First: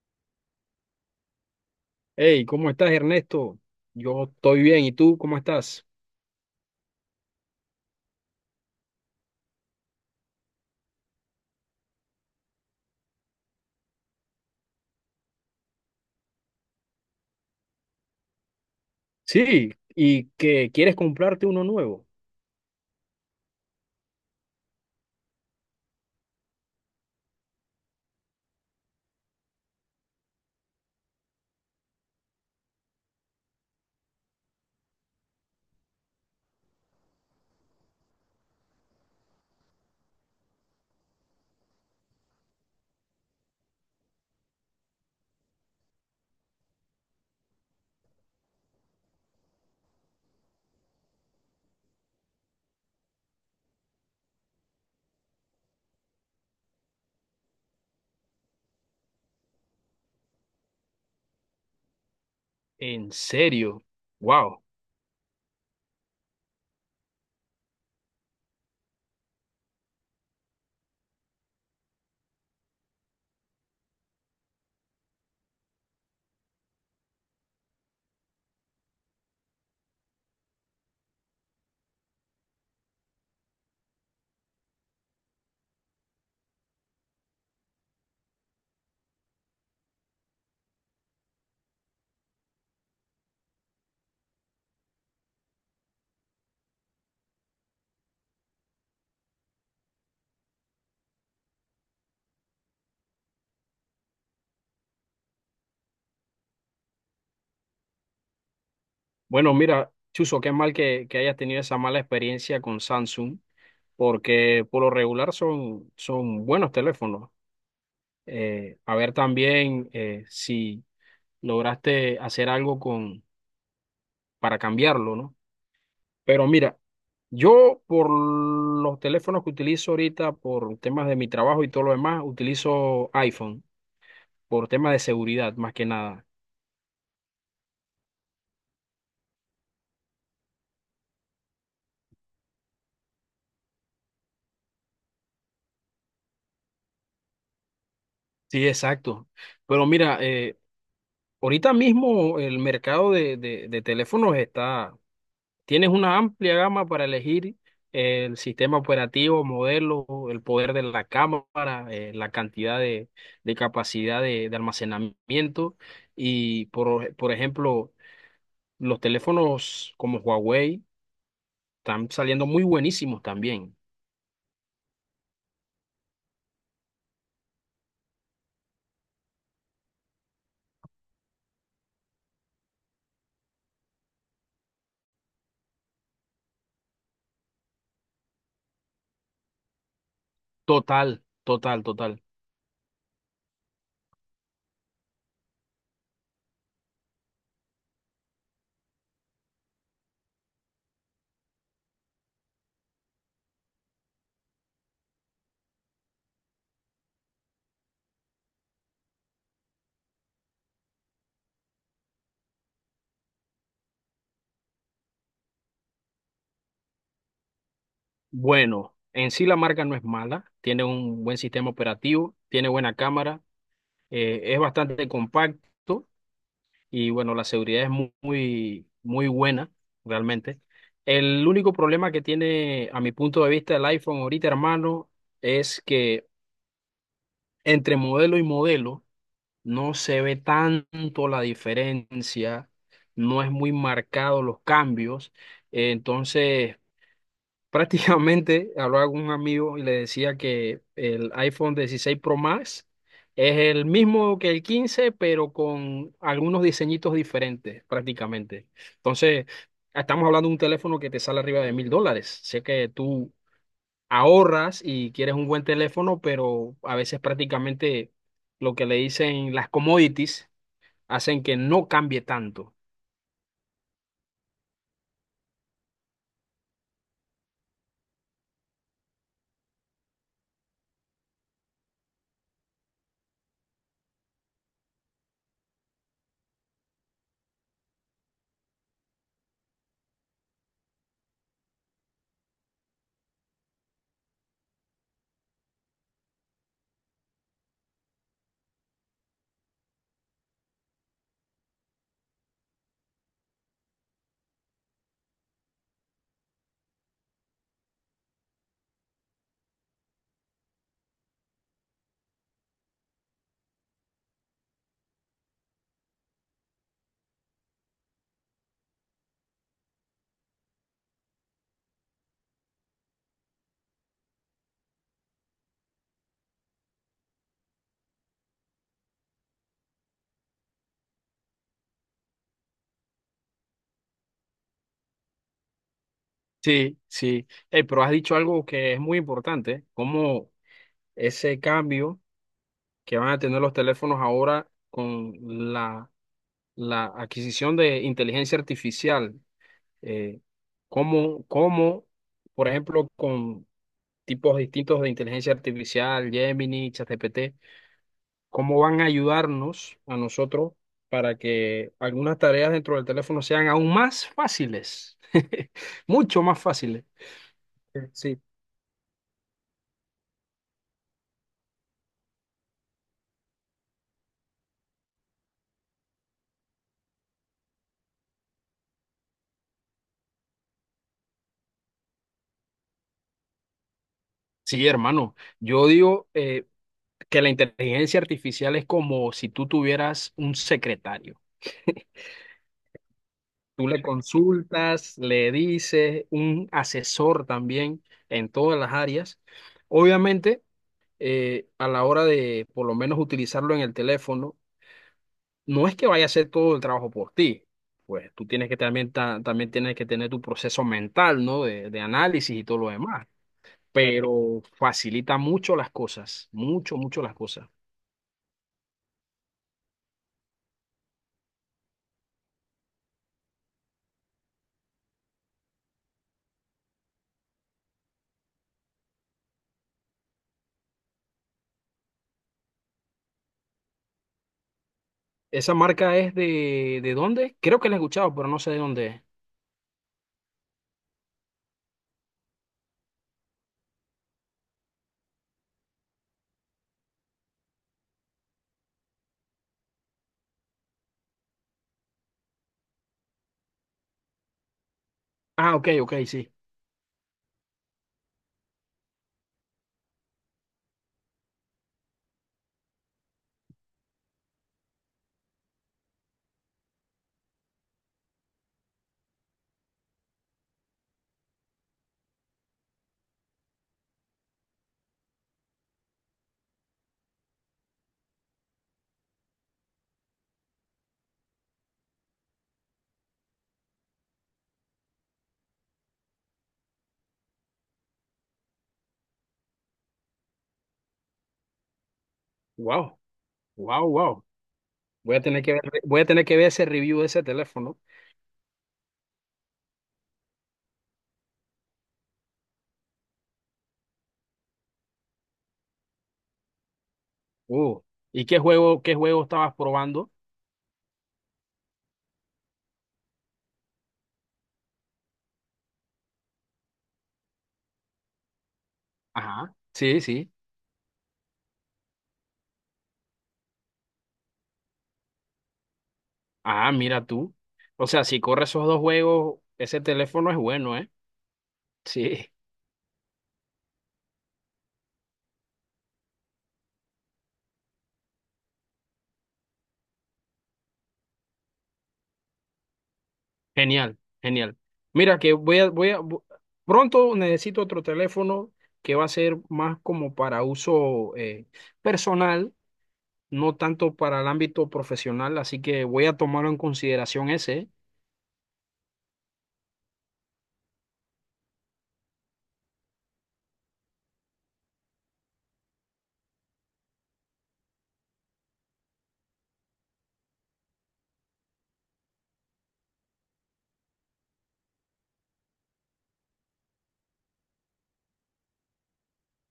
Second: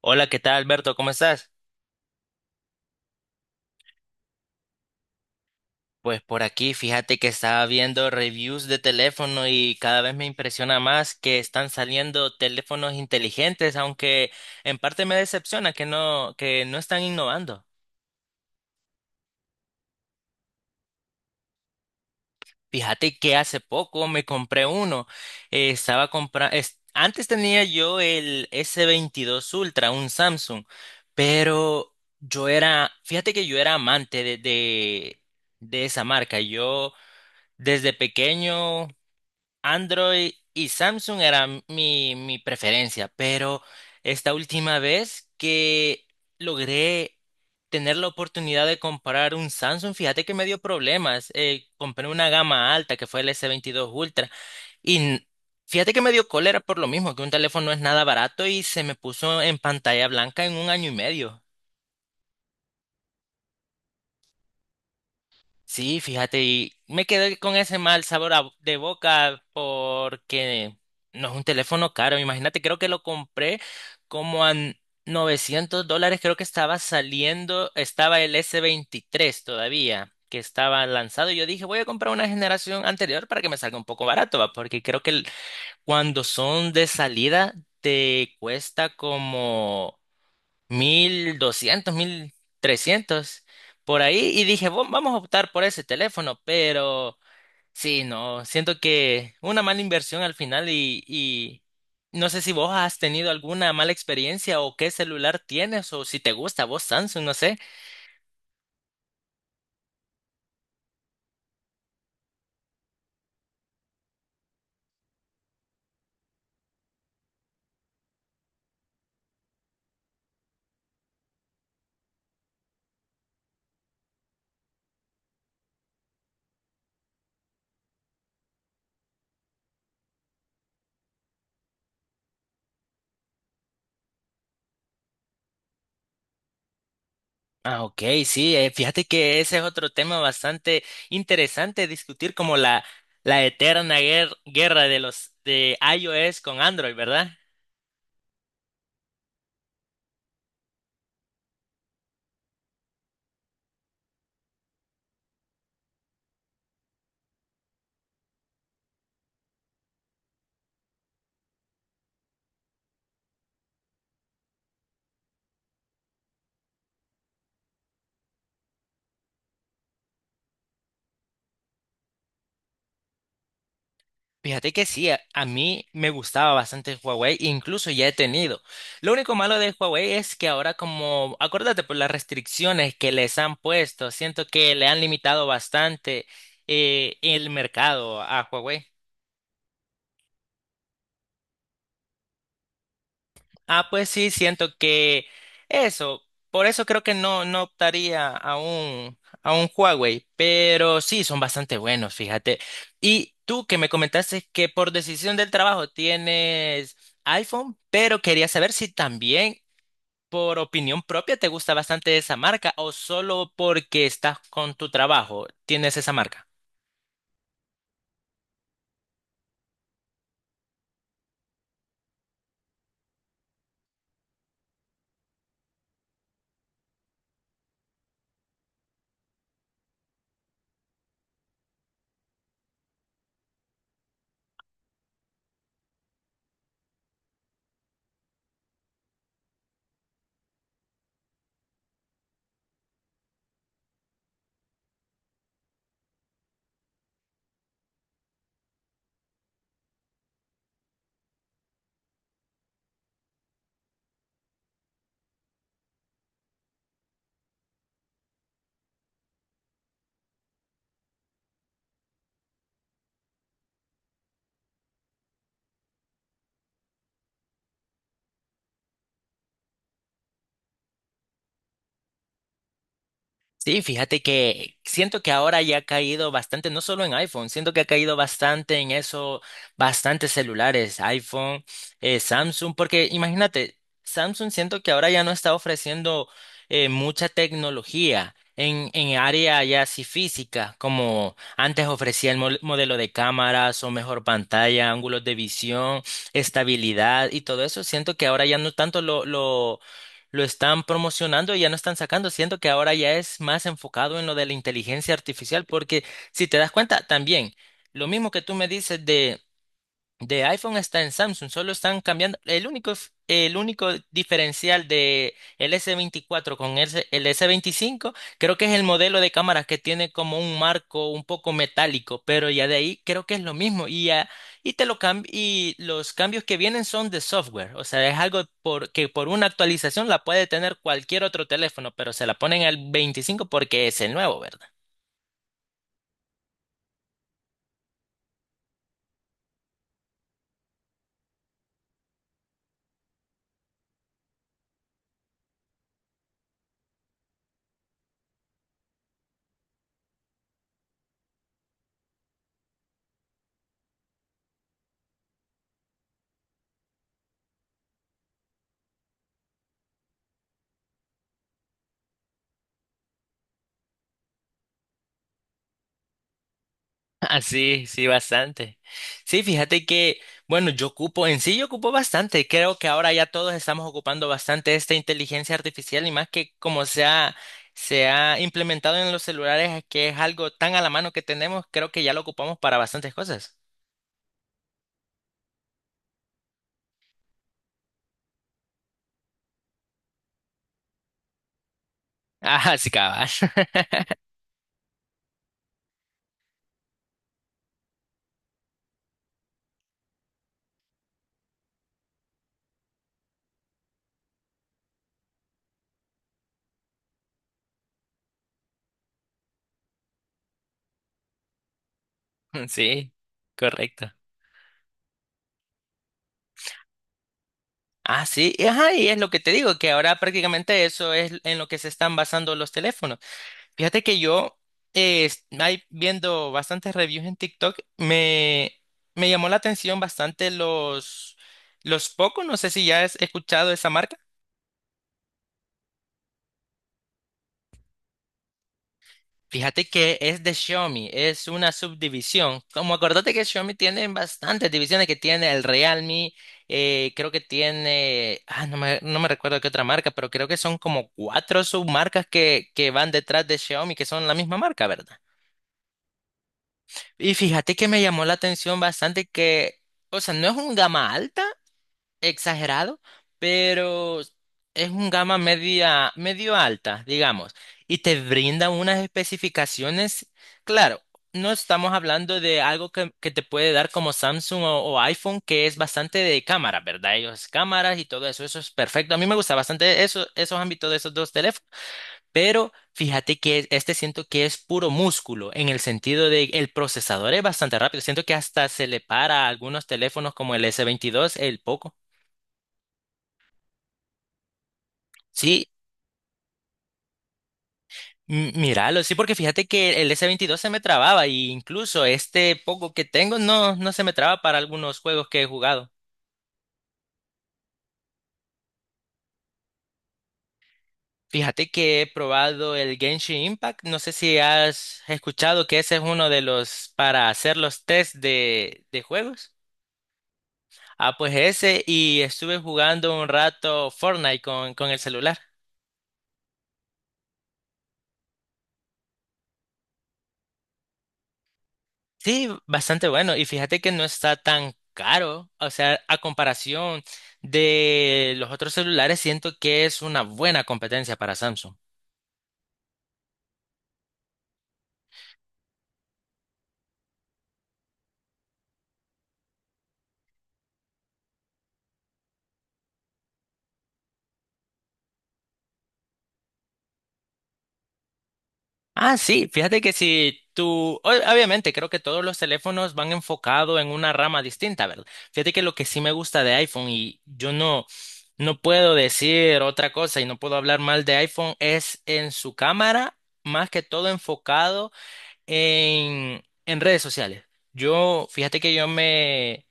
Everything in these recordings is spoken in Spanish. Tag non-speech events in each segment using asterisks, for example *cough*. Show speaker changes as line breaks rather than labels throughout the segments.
Hola, ¿qué tal, Alberto? ¿Cómo estás?
Hey, ¿cómo estás, Ernesto? Yo estoy bien, ¿y tú cómo estás?
Pues por aquí, fíjate que estaba viendo reviews de teléfono y cada vez me impresiona más que están saliendo teléfonos inteligentes, aunque en parte me decepciona que no están innovando.
Sí, ¿y que quieres comprarte uno nuevo?
Fíjate que hace poco me compré uno. Antes tenía yo el S22 Ultra, un Samsung, pero fíjate que yo era amante de esa marca. Yo desde pequeño Android y Samsung era mi preferencia, pero esta última vez que logré tener la oportunidad de comprar un Samsung, fíjate que me dio problemas. Compré una gama alta que fue el S22 Ultra y n- fíjate que me dio cólera por lo mismo, que un teléfono no es nada barato y se me puso en pantalla blanca en un año y medio.
¿En serio? Wow.
Sí, fíjate, y me quedé con ese mal sabor de boca porque no es un teléfono caro. Imagínate, creo que lo compré como a $900. Creo que estaba saliendo, estaba el S23 todavía, que estaba lanzado. Y yo dije, voy a comprar una generación anterior para que me salga un poco barato, va, porque creo que cuando son de salida te cuesta como 1200, 1300 por ahí, y dije, Vamos a optar por ese teléfono", pero sí, no, siento que una mala inversión al final y no sé si vos has tenido alguna mala experiencia o qué celular tienes o si te gusta vos Samsung, no sé.
Bueno, mira, Chuzo, qué mal que hayas tenido esa mala experiencia con Samsung, porque por lo regular son buenos teléfonos. A ver también si lograste hacer algo con, para cambiarlo, ¿no? Pero mira, yo por los teléfonos que utilizo ahorita, por temas de mi trabajo y todo lo demás, utilizo iPhone, por temas de seguridad más que nada.
Ah, ok, sí, fíjate que ese es otro tema bastante interesante discutir como la eterna guerra de los de iOS con Android, ¿verdad?
Sí, exacto. Pero mira, ahorita mismo el mercado de teléfonos está, tienes una amplia gama para elegir el sistema operativo, modelo, el poder de la cámara, la cantidad de capacidad de almacenamiento. Y por ejemplo, los teléfonos como Huawei están saliendo muy buenísimos también.
Fíjate que sí, a mí me gustaba bastante Huawei, incluso ya he tenido. Lo único malo de Huawei es que ahora como, acuérdate, por las restricciones que les han puesto, siento que le han limitado bastante el mercado a Huawei.
Total, total, total.
Ah, pues sí, siento que eso, por eso creo que no optaría a un Huawei, pero sí, son bastante buenos, fíjate. Y tú que me comentaste que por decisión del trabajo tienes iPhone, pero quería saber si también por opinión propia te gusta bastante esa marca o solo porque estás con tu trabajo tienes esa marca.
Bueno, en sí la marca no es mala, tiene un buen sistema operativo, tiene buena cámara, es bastante compacto y bueno, la seguridad es muy, muy, buena realmente. El único problema que tiene, a mi punto de vista, el iPhone ahorita, hermano, es que entre modelo y modelo, no se ve tanto la diferencia, no es muy marcado los cambios. Entonces, prácticamente *laughs* hablaba con un amigo y le decía que el iPhone 16 Pro Max es el mismo que el 15 pero con algunos diseñitos diferentes, prácticamente. Entonces, estamos hablando de un teléfono que te sale arriba de $1,000. Sé que tú ahorras y quieres un buen teléfono, pero a veces prácticamente lo que le dicen las commodities hacen que no cambie tanto.
Sí, fíjate que siento que ahora ya ha caído bastante, no solo en iPhone, siento que ha caído bastante en eso, bastantes celulares, iPhone, Samsung, porque imagínate, Samsung siento que ahora ya no está ofreciendo mucha tecnología en área ya así física, como antes ofrecía el modelo de cámaras o mejor pantalla, ángulos de visión, estabilidad y todo eso. Siento que ahora ya no tanto lo están promocionando y ya no están sacando. Siento que ahora ya es más enfocado en lo de la inteligencia artificial, porque si te das cuenta, también lo mismo que tú me dices de iPhone está en Samsung, solo están cambiando. El único diferencial de el S24 con el S25, creo que es el modelo de cámara que tiene como un marco un poco metálico, pero ya de ahí creo que es lo mismo. Y los cambios que vienen son de software. O sea, es algo que por una actualización la puede tener cualquier otro teléfono, pero se la ponen al 25 porque es el nuevo, ¿verdad?
Sí, sí. Pero has dicho algo que es muy importante, como ese cambio que van a tener los teléfonos ahora con la, la adquisición de inteligencia artificial, eh, como, como, por ejemplo, con tipos distintos de inteligencia artificial, Gemini, ChatGPT, cómo van a ayudarnos a nosotros para que algunas tareas dentro del teléfono sean aún más fáciles, *laughs* mucho más fáciles.
Ah, sí, sí,
Sí.
bastante. Sí, fíjate que, bueno, en sí yo ocupo bastante. Creo que ahora ya todos estamos ocupando bastante esta inteligencia artificial y más que como se ha implementado en los celulares, es que es algo tan a la mano que tenemos, creo que ya lo ocupamos para bastantes cosas. *laughs*
Sí, hermano, yo digo que la inteligencia artificial es como si tú tuvieras un secretario. *laughs*
Ah, sí, cabal.
Tú
*laughs*
le consultas, le dices, un asesor también en todas las áreas. Obviamente, a la hora de por lo menos utilizarlo en el teléfono, no es que vaya a hacer todo el trabajo por ti. Pues tú tienes que también, también tienes que tener tu proceso mental, ¿no? De análisis y todo lo
Sí,
demás.
correcto.
Pero facilita mucho las cosas, mucho, mucho las cosas.
Ah, sí, y ajá, y es lo que te digo, que ahora prácticamente eso es en lo que se están basando los teléfonos. Fíjate que ahí viendo bastantes reviews en TikTok, me llamó la atención bastante los Poco, no sé si ya has escuchado esa marca.
Esa marca es ¿de dónde? Creo que la he escuchado, pero no sé de dónde es.
Fíjate que es de Xiaomi, es una subdivisión. Como acordate que Xiaomi tiene bastantes divisiones, que tiene el Realme, creo que tiene, no me recuerdo qué otra marca, pero creo que son como cuatro submarcas que van detrás de Xiaomi, que son la misma marca, ¿verdad?
Ah, ok, ok, sí.
Y fíjate que me llamó la atención bastante que, o sea, no es un gama alta, exagerado, pero es un gama media, medio alta, digamos, y te brinda unas especificaciones. Claro, no estamos hablando de algo que te puede dar como Samsung o iPhone, que es bastante de cámara, ¿verdad? Ellos cámaras y todo eso, eso es perfecto. A mí me gusta bastante eso, esos ámbitos de esos dos teléfonos. Pero fíjate que este siento que es puro músculo, en el sentido de el procesador es bastante rápido. Siento que hasta se le para a algunos teléfonos como el S22, el Poco.
Wow, wow, wow. Voy a tener
Sí,
que ver, voy a tener que ver ese review de ese teléfono.
míralo, sí, porque fíjate que el S22 se me trababa y incluso este Poco que tengo no se me traba para algunos juegos que he jugado.
Uh, ¿Y qué juego estabas probando?
Fíjate que he probado el Genshin Impact. No sé si has escuchado que ese es uno de los para hacer los test de juegos.
Ajá, sí, sí.
Ah, pues ese, y estuve jugando un rato Fortnite con el celular.
Ah, mira tú. O sea, si corre esos dos juegos, ese teléfono es bueno, ¿eh?
Sí,
Sí.
bastante bueno, y fíjate que no está tan caro, o sea, a comparación de los otros celulares, siento que es una buena competencia para Samsung.
Genial, genial. Mira que voy a, voy a, pronto necesito otro teléfono que va a ser más como para uso personal, no tanto para el ámbito profesional, así que voy a tomarlo en consideración ese.
Ah, sí, fíjate que si tú, obviamente creo que todos los teléfonos van enfocados en una rama distinta, ¿verdad? Fíjate que lo que sí me gusta de iPhone y yo no puedo decir otra cosa y no puedo hablar mal de iPhone es en su cámara, más que todo enfocado en redes sociales. Fíjate que yo me...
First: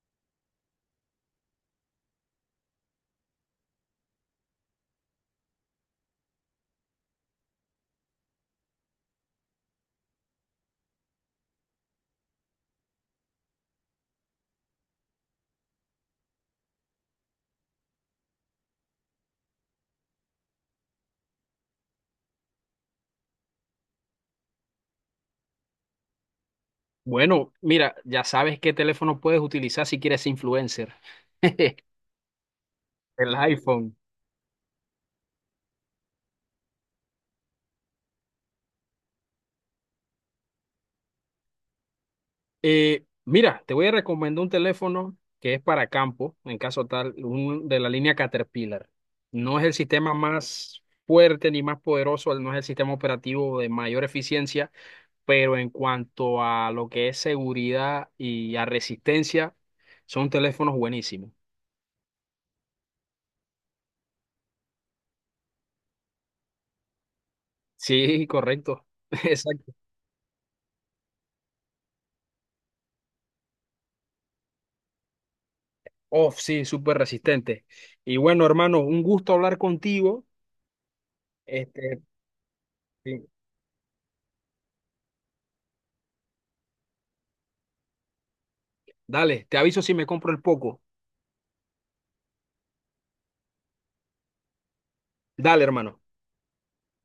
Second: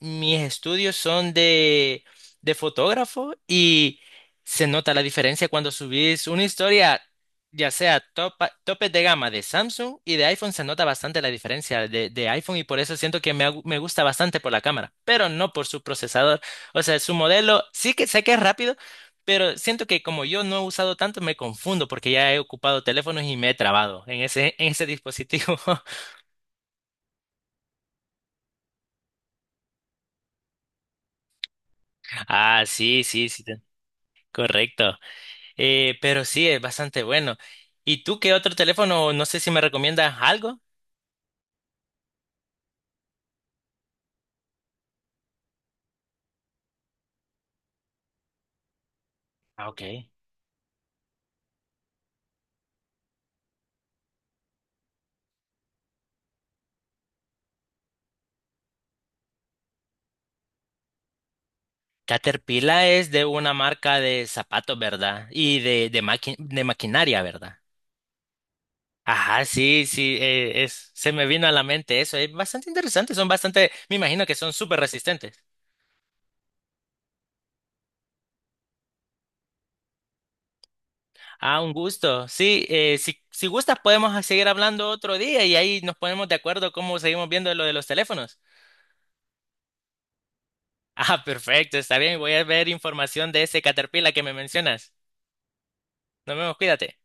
Mis estudios son de fotógrafo y se nota la diferencia cuando subís una historia, ya sea topes de gama de Samsung y de iPhone, se nota bastante la diferencia de iPhone y por eso siento que me gusta bastante por la cámara, pero no por su procesador. O sea, su modelo sí que sé que es rápido, pero siento que como yo no he usado tanto, me confundo porque ya he ocupado teléfonos y me he trabado en ese dispositivo. *laughs*
Bueno, mira, ya sabes qué teléfono puedes utilizar si quieres ser influencer. *laughs*
Ah, sí, sí,
El
sí,
iPhone.
correcto. Pero sí, es bastante bueno. ¿Y tú qué otro teléfono? No sé si me recomiendas algo.
Mira, te voy a recomendar un teléfono que es para campo, en caso tal, un, de la línea Caterpillar. No es
Ah,
el
ok.
sistema más fuerte ni más poderoso, no es el sistema operativo de mayor eficiencia, pero en cuanto a lo que es seguridad y a resistencia, son teléfonos buenísimos.
Caterpillar es de una marca de zapatos, ¿verdad? Y de maquinaria, ¿verdad?
Sí, correcto. *laughs*
Ajá,
Exacto.
sí, sí, se me vino a la mente eso. Es bastante interesante, me imagino que son súper resistentes.
Oh, sí, súper resistente. Y bueno, hermano, un gusto hablar contigo.
Ah, un
Este,
gusto. Sí, eh, si,
sí.
si gustas podemos seguir hablando otro día y ahí nos ponemos de acuerdo cómo seguimos viendo lo de los teléfonos. *laughs*
Dale, te aviso si me compro el poco.
Ah, perfecto, está bien, voy a ver información de ese Caterpillar que me mencionas.
Dale, hermano.
Nos vemos, cuídate.